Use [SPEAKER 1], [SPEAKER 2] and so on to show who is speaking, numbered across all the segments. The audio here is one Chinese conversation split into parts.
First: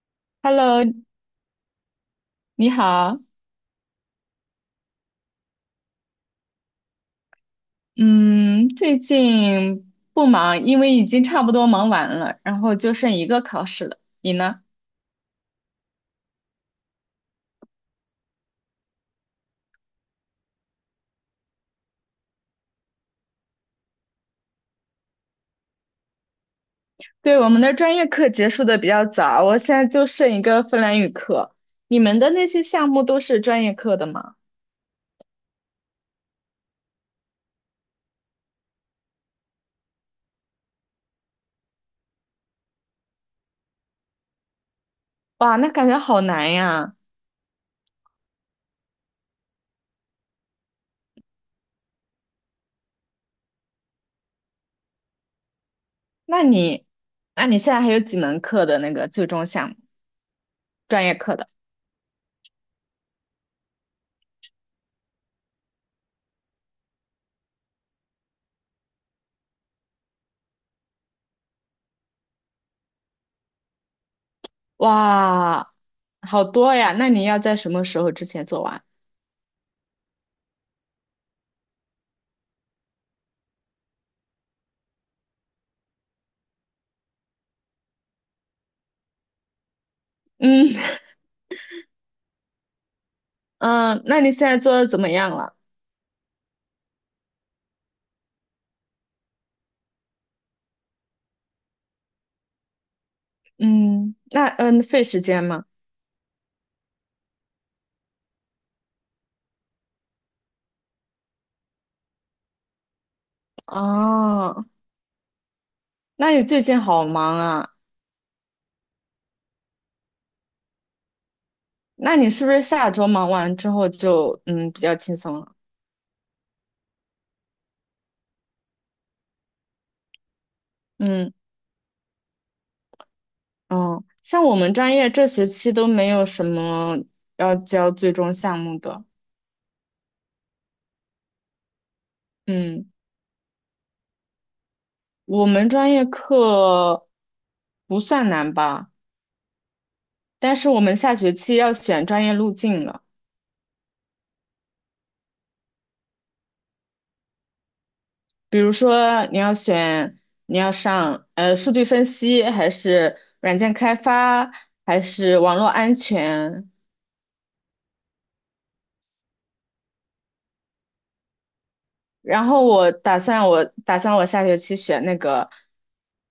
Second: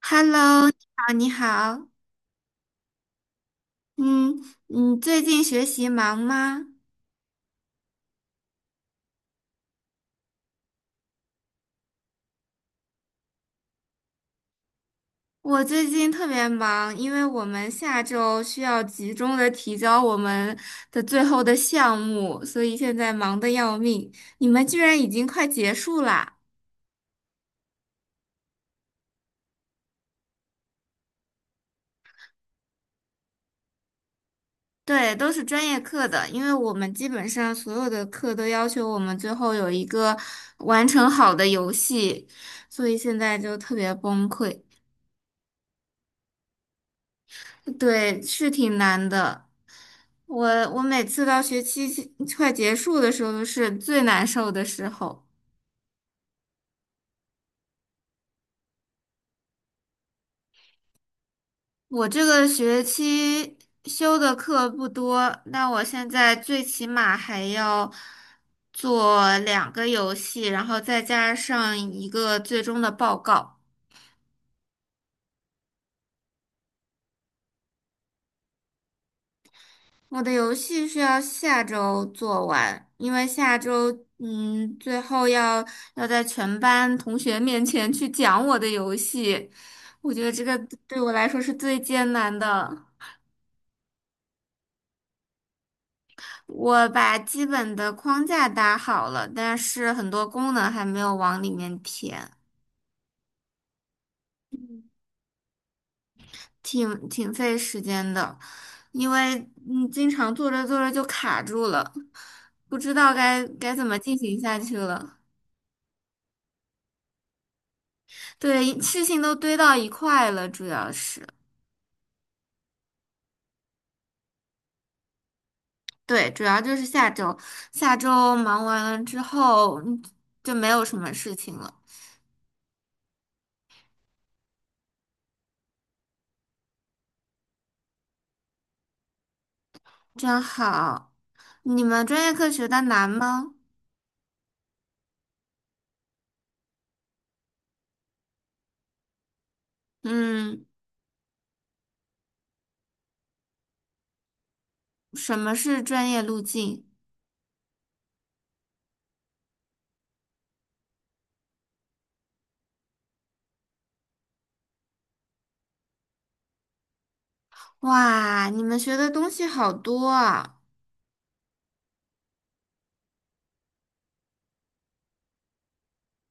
[SPEAKER 1] Hello，你
[SPEAKER 2] Hello，
[SPEAKER 1] 好，你好，
[SPEAKER 2] 你好。
[SPEAKER 1] 嗯，你最近学习忙吗？
[SPEAKER 2] 嗯，最近不忙，因为已经差不多忙完了，然后就剩一个考试了。你呢？
[SPEAKER 1] 我最近特别忙，因为我们下周需要集中的提交我们的最后的项目，所以现在忙得要命。你们居然已经快结束啦？
[SPEAKER 2] 对，我们的专业课结束的比较早，我现在就剩一个芬兰语课。你们的那些项目都是专业课的吗？
[SPEAKER 1] 对，都是专业课的，因为我们基本上所有的课都要求我们最后有一个完成好的游戏，所以现在就特别崩溃。
[SPEAKER 2] 哇，那感觉好难呀。
[SPEAKER 1] 对，是挺难的。我我每次到学期快结束的时候是最难受的时候。
[SPEAKER 2] 那你，那你现在还有几门课的那个最终项目，专业课的？
[SPEAKER 1] 我这个学期修的课不多，那我现在最起码还要做两个游戏，然后再加上一个最终的报告。
[SPEAKER 2] 哇，好多呀。那你要在什么时候之前做完？
[SPEAKER 1] 我的游戏是要下周做完，因为下周最后要在全班同学面前去讲我的游戏，我觉得这个
[SPEAKER 2] 嗯
[SPEAKER 1] 对 我来说是最艰难的。
[SPEAKER 2] 嗯，那你现在做的怎么样了？
[SPEAKER 1] 我把基本的框架搭好了，但是很多功能还没有往里面填，
[SPEAKER 2] 嗯，那费时间吗？
[SPEAKER 1] 挺费时间的，因为经常做着做着就卡住了，不知道该怎么进行下
[SPEAKER 2] 哦，
[SPEAKER 1] 去了。
[SPEAKER 2] 那你最近好忙啊？
[SPEAKER 1] 对，事情都堆到一块了，主要是，
[SPEAKER 2] 那你是不是下周忙完之后就比较轻松了？
[SPEAKER 1] 对，主要就是下周，下周忙完了之后，嗯就没有什么
[SPEAKER 2] 嗯
[SPEAKER 1] 事情了，
[SPEAKER 2] 哦，像我们专业这学期都没有什么要交最终项目的。
[SPEAKER 1] 真好。你们专业课学的
[SPEAKER 2] 嗯，
[SPEAKER 1] 难吗？
[SPEAKER 2] 我们专业课不算难吧，但
[SPEAKER 1] 嗯，
[SPEAKER 2] 是我们下学期要选专业路径了。
[SPEAKER 1] 什么是专业路径？
[SPEAKER 2] 比如说你要上数据分析，还是软件开发，还是网络安全？
[SPEAKER 1] 哇，你们学的东西好多啊。
[SPEAKER 2] 然后我打算我打算我下学期选那个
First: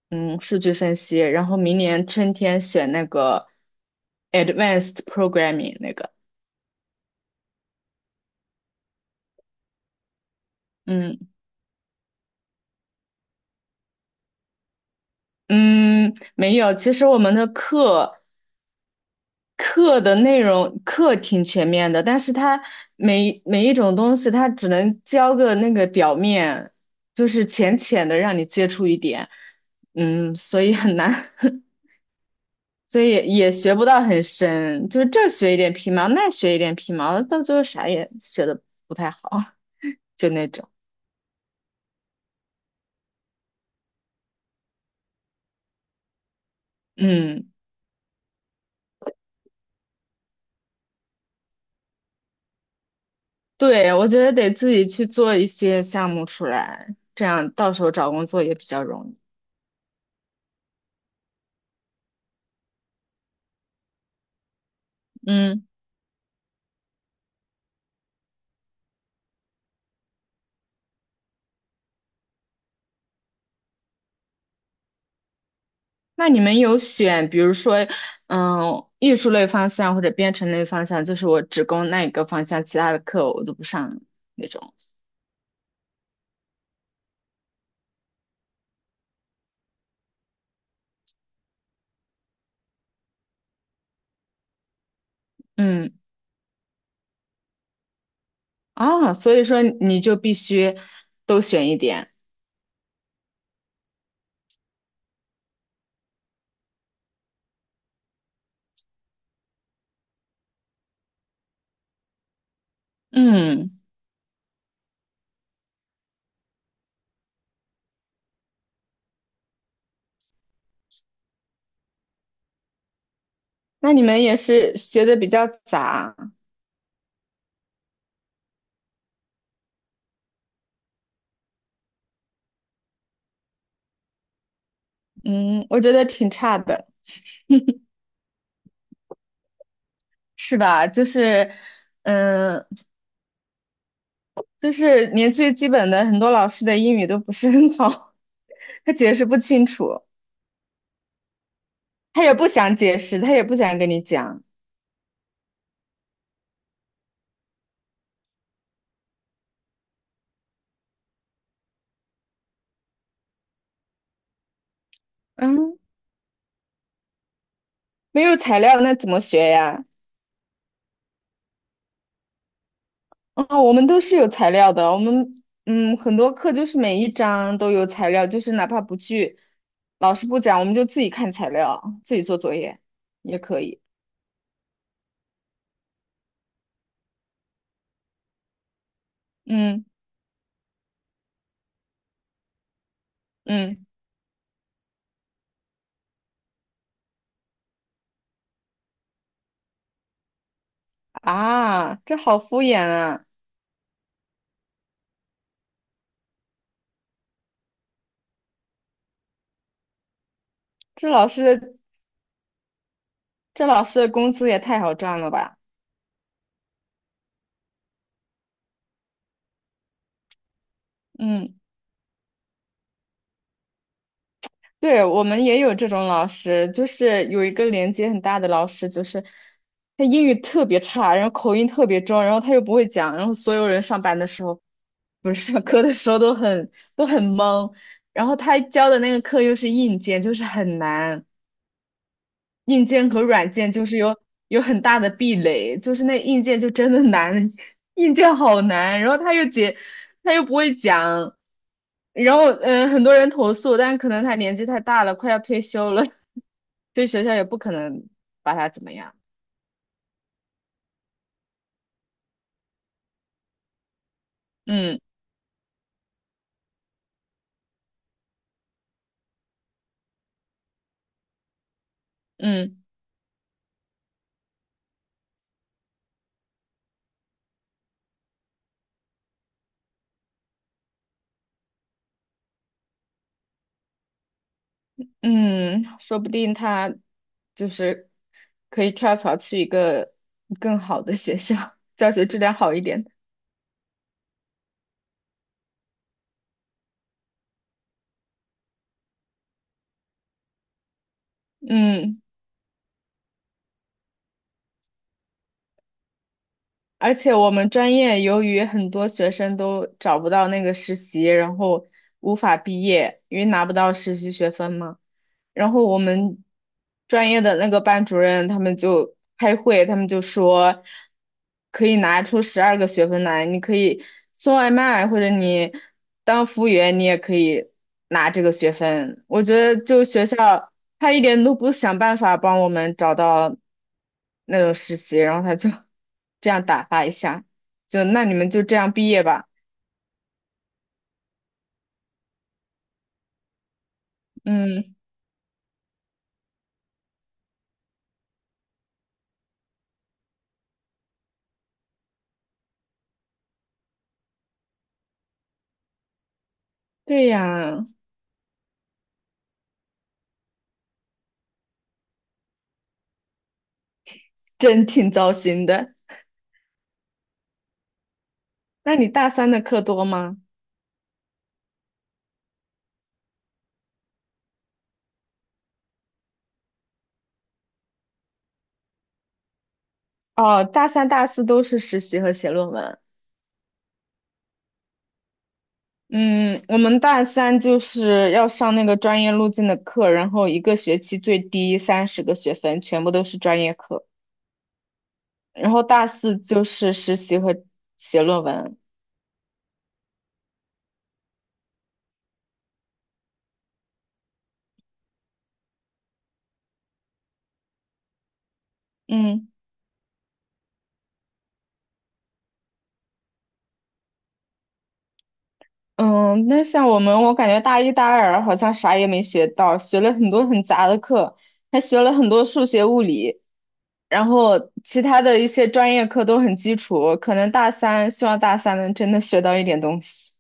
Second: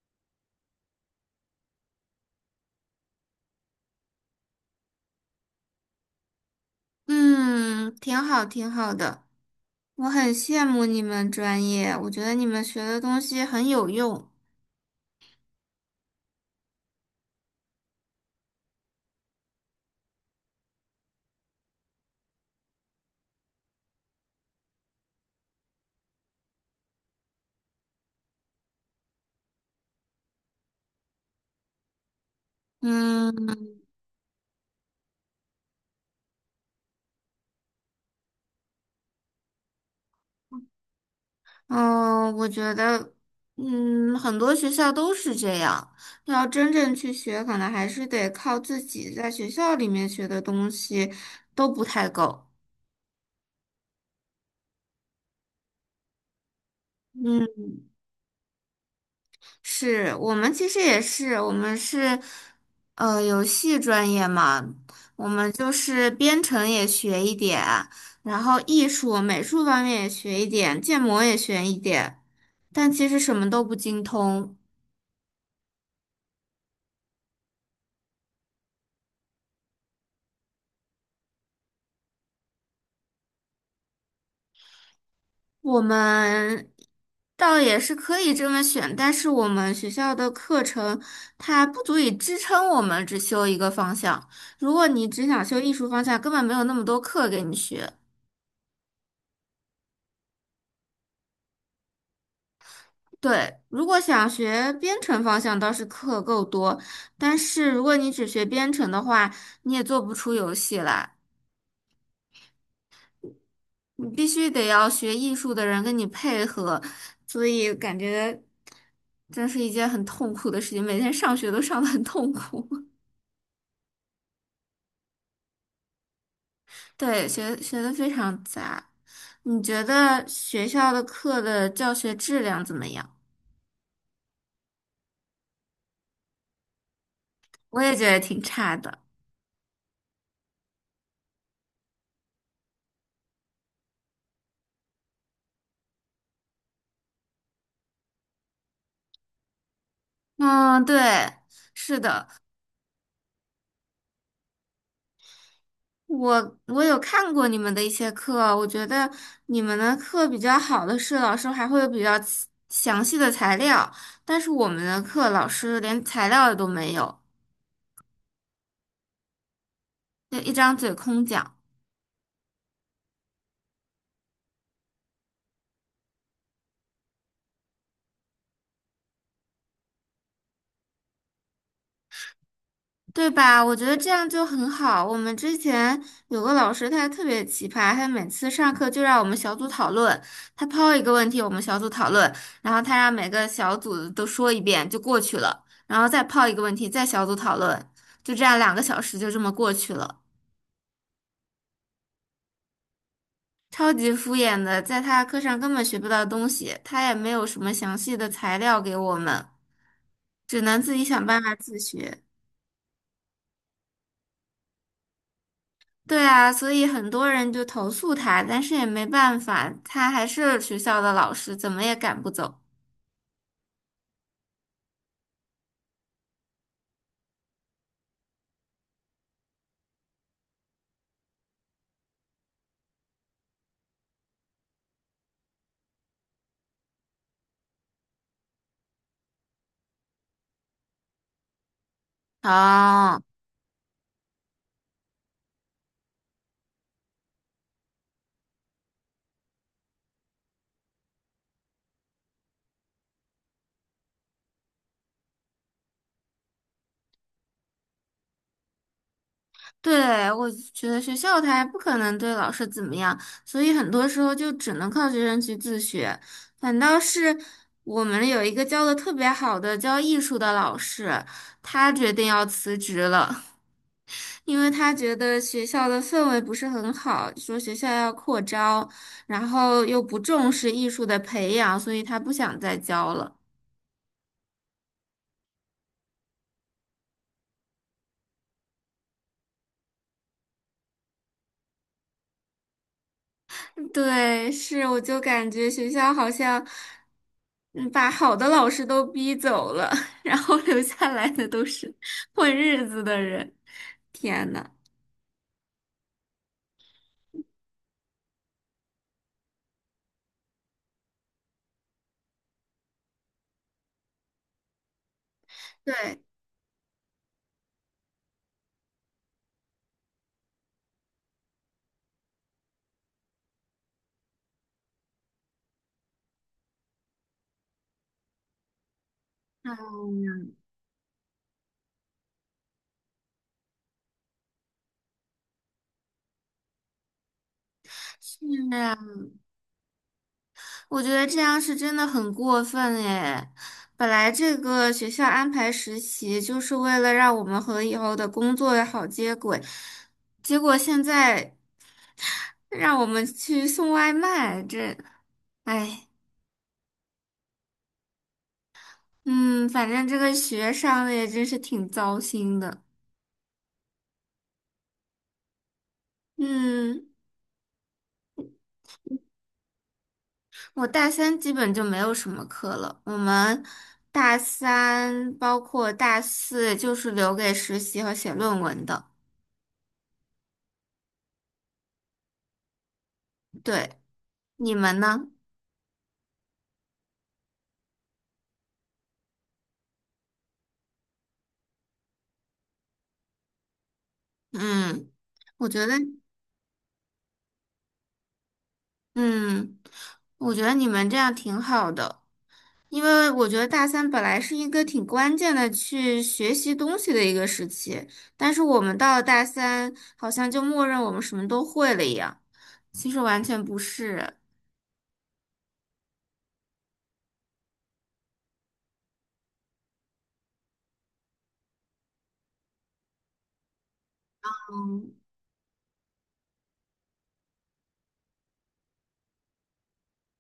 [SPEAKER 2] 数据分析，然后明年春天选那个 advanced programming 那个。
[SPEAKER 1] 嗯，挺好，挺好的。我很羡慕你
[SPEAKER 2] 嗯
[SPEAKER 1] 们专业，我觉得你们学的东西很有用。
[SPEAKER 2] 嗯，没有。其实我们的课的内容挺全面的，但是它每一种东西，它只能教个那个表面，就是浅浅的让你接触一点，嗯，所以很难，所以也
[SPEAKER 1] 嗯。
[SPEAKER 2] 学不到很深，就是这儿学一点皮毛，那儿学一点皮毛，到最后啥也学的不太好，就那种，
[SPEAKER 1] 嗯，我觉得，嗯，很多学校都是这样。要真正去学，
[SPEAKER 2] 嗯，
[SPEAKER 1] 可能还是得靠自己，在学校里面学的东西都不太够。
[SPEAKER 2] 对，我觉得得自己去做一些项目出来，这样
[SPEAKER 1] 嗯，
[SPEAKER 2] 到时候找工作也比较容易，
[SPEAKER 1] 是我们其实也是，我们是游戏专业嘛，我们
[SPEAKER 2] 嗯。
[SPEAKER 1] 就是编程也学一点，然后艺术、美术方面也学一点，建模也学一点，但其实什么都不精通。
[SPEAKER 2] 那你们有选，比如说，嗯，艺术类方向或者编程类方向，就是我只攻那一个方向，其他的课我都不上那种。
[SPEAKER 1] 我们倒也是可以这么选，但是我们学校的课程它不足以支撑我们只修一个方向。如果你只想修艺术
[SPEAKER 2] 嗯，
[SPEAKER 1] 方向，根本没有那么多课给你学。
[SPEAKER 2] 啊，所以说你就必须都选一点。
[SPEAKER 1] 对，如果想学编程方向，倒是课够多，但是如果你只学编程的话，你也做不出游戏来，
[SPEAKER 2] 嗯，
[SPEAKER 1] 你必须得要学艺术的人跟你配合，所以感觉真是一件很痛苦的事情，每天上学都上得很痛苦。
[SPEAKER 2] 那你们也是学的比较杂。
[SPEAKER 1] 对，学的非常杂。你觉得学校的课的教学质量怎么样？
[SPEAKER 2] 嗯，我觉得挺差的，
[SPEAKER 1] 我也觉得挺差的。
[SPEAKER 2] 是吧？就是，嗯，就是连最基本的很多老师的英语都不是很好，他解释不清楚，
[SPEAKER 1] 嗯，对，是
[SPEAKER 2] 他
[SPEAKER 1] 的，
[SPEAKER 2] 也不想解释，他也不想跟你讲。
[SPEAKER 1] 我有看过你们的一些课，我觉得你们的课比较好的是老师还会有比较详细的材料，但是我们的课老
[SPEAKER 2] 嗯。
[SPEAKER 1] 师连材料都没有，
[SPEAKER 2] 没有材料那怎么学呀？
[SPEAKER 1] 就一张嘴空讲。
[SPEAKER 2] 啊、我们都是有材料的，我们很多课就是每一章都有材料，就是哪怕不去老师不讲，我们就自己看材料，自己做作业
[SPEAKER 1] 对
[SPEAKER 2] 也可
[SPEAKER 1] 吧？我
[SPEAKER 2] 以。
[SPEAKER 1] 觉得这样就很好。我们之前有个老师，他特别奇葩，他每次上课就让我们小组
[SPEAKER 2] 嗯
[SPEAKER 1] 讨论，他抛一个问题，我们小组讨论，然后他让每个小
[SPEAKER 2] 嗯
[SPEAKER 1] 组都说一遍就过去了，然后再抛一个问题，再小组讨论，就这样两个小时就这么过去了，
[SPEAKER 2] 啊，这好敷衍啊！
[SPEAKER 1] 超级敷衍的，在他课上根本学不到东西，他也没有什么详细的材料给我们，只能自己
[SPEAKER 2] 这
[SPEAKER 1] 想
[SPEAKER 2] 老
[SPEAKER 1] 办法
[SPEAKER 2] 师的
[SPEAKER 1] 自学。
[SPEAKER 2] 这老师的工资也太好赚了吧？
[SPEAKER 1] 对啊，所以很多人就投诉他，但是也没办法，他还是学校的老
[SPEAKER 2] 嗯。
[SPEAKER 1] 师，怎么也赶不走。
[SPEAKER 2] 对，我们也有这种老师，就是有一个年纪很大的老师，就是他英语特别差，然后口音特别重，然后他又不会讲，然后所有人上班的时候，不是 上课的时候都很懵，然后他教的那个课又是硬件，就是很难。硬件
[SPEAKER 1] 哦，
[SPEAKER 2] 和软件就是有很大的壁垒，就是那硬件就真的难，硬件好难，然后他又不会讲，然后很多人投诉，但是可能他年纪太大了，快要退休了，对学校也不可能把他怎么样，
[SPEAKER 1] 对，我觉得学校他还不可能对老师怎么样，所以很多时候就只能
[SPEAKER 2] 嗯
[SPEAKER 1] 靠学生去自学。反倒是我们有一个教的特别好的教艺术的老师，他决定要辞
[SPEAKER 2] 嗯
[SPEAKER 1] 职了。因为他觉得学校的氛围不是很好，说学校要扩招，然后又不重视艺术的培养，所以他不想再教了。
[SPEAKER 2] 嗯，说不定他就是可以跳槽去一个更好的学校，教学质量好一点的
[SPEAKER 1] 对，是，我就感觉学校好像嗯把好的老师都逼走了，然后留下来的都是
[SPEAKER 2] 嗯。
[SPEAKER 1] 混日子的人。天呐，
[SPEAKER 2] 而且我们专业由于很多学生都找不到那个实习，然后无法毕业，因为拿不到实习学分嘛。然后我
[SPEAKER 1] 对，
[SPEAKER 2] 们专业的那个班主任他们就开会，他们就说可以拿出12个学分来，你可以送外卖或者你当服务员，你也可以拿这个学分。我觉
[SPEAKER 1] 哎
[SPEAKER 2] 得就学
[SPEAKER 1] 呀，
[SPEAKER 2] 校他一点都不想办法帮我们找到那种实习，然后他就 这样打发一下，就那你
[SPEAKER 1] 是
[SPEAKER 2] 们就这样
[SPEAKER 1] 啊
[SPEAKER 2] 毕业吧。
[SPEAKER 1] 我觉得这样是真的很过分诶，本来这个
[SPEAKER 2] 嗯，
[SPEAKER 1] 学校安排实习就是为了让我们和以后的工作好接轨，结果现在让我们去送外卖，这，哎，
[SPEAKER 2] 对呀，
[SPEAKER 1] 嗯，反正这个学上的也真是挺糟心的。
[SPEAKER 2] 真挺糟心的。
[SPEAKER 1] 嗯，
[SPEAKER 2] 那你大三的课多吗？
[SPEAKER 1] 我大三基本就没有什么课了。我们大三包括大四就是留给实习和写论文的。
[SPEAKER 2] 哦，大三、大四都是实习和写论文。
[SPEAKER 1] 对，你们呢？
[SPEAKER 2] 嗯，我们大三就是要上那个专业路径的课，然后一个学期最低30个学分，全部都是专业课。
[SPEAKER 1] 嗯，我
[SPEAKER 2] 然后
[SPEAKER 1] 觉得，
[SPEAKER 2] 大四就是实习和写论文。
[SPEAKER 1] 嗯，我觉得你们这样挺好的，因为我觉得大三本来是一个挺关键的去学习东西的一个时期，但是我们到了大
[SPEAKER 2] 嗯
[SPEAKER 1] 三，好像就默认我们什么都会了一样，其实完全不是。
[SPEAKER 2] 嗯，那像我们，我感觉大一、大二好像啥也没学到，学了很多很杂的课，还学了很多数学、物理，然后其他的一些专业课都很基础。可能大三，希望大三能真的学到一点东西。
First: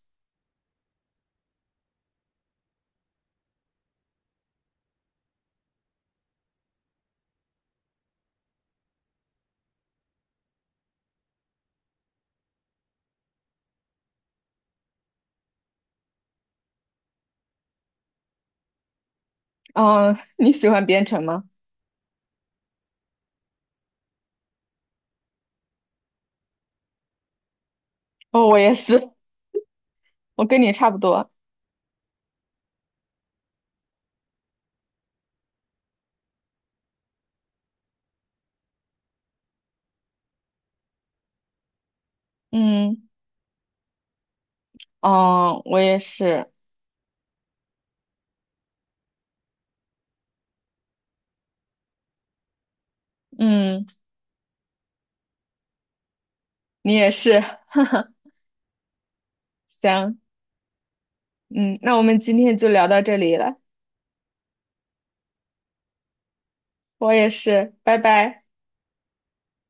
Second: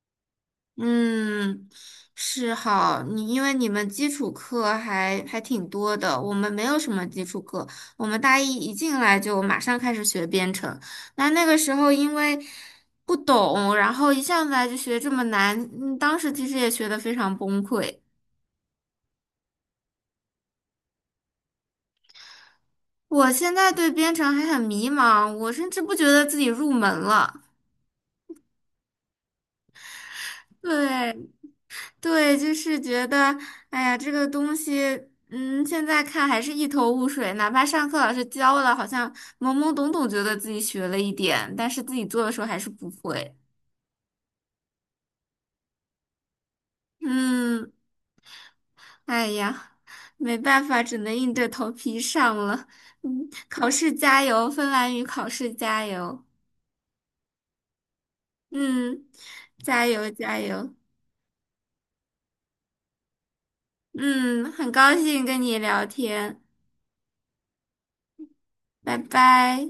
[SPEAKER 1] 嗯，是好，你因为你们基础课还挺多的，我们没有什么基础课，我们大一一进来就马上开始学编程，那个时候因为不懂，然后一上来就学这么难，嗯，当时其实也学得非常崩溃。
[SPEAKER 2] 嗯，你喜欢编程吗？
[SPEAKER 1] 我现在对编程还很迷茫，我甚至不觉得自己入门了。
[SPEAKER 2] 哦，我也是，我跟你差不
[SPEAKER 1] 对。
[SPEAKER 2] 多。
[SPEAKER 1] 对，就是觉得，哎呀，这个东西，嗯，现在看还是一头雾水。哪怕上课老师教了，好像懵懵懂懂，觉得自己学了一点，但是自己做的时候还是不
[SPEAKER 2] 嗯，
[SPEAKER 1] 会。
[SPEAKER 2] 哦，我也是。
[SPEAKER 1] 嗯，哎呀，没办法，只能硬着头皮上了。嗯，考
[SPEAKER 2] 嗯，
[SPEAKER 1] 试加油，芬兰语考试加油。
[SPEAKER 2] 你也是。
[SPEAKER 1] 嗯，加油
[SPEAKER 2] 行，
[SPEAKER 1] 加油。
[SPEAKER 2] 嗯，那我们今天就聊到这里了。
[SPEAKER 1] 嗯，很高兴跟你聊天，
[SPEAKER 2] 我也是，拜拜。
[SPEAKER 1] 拜拜。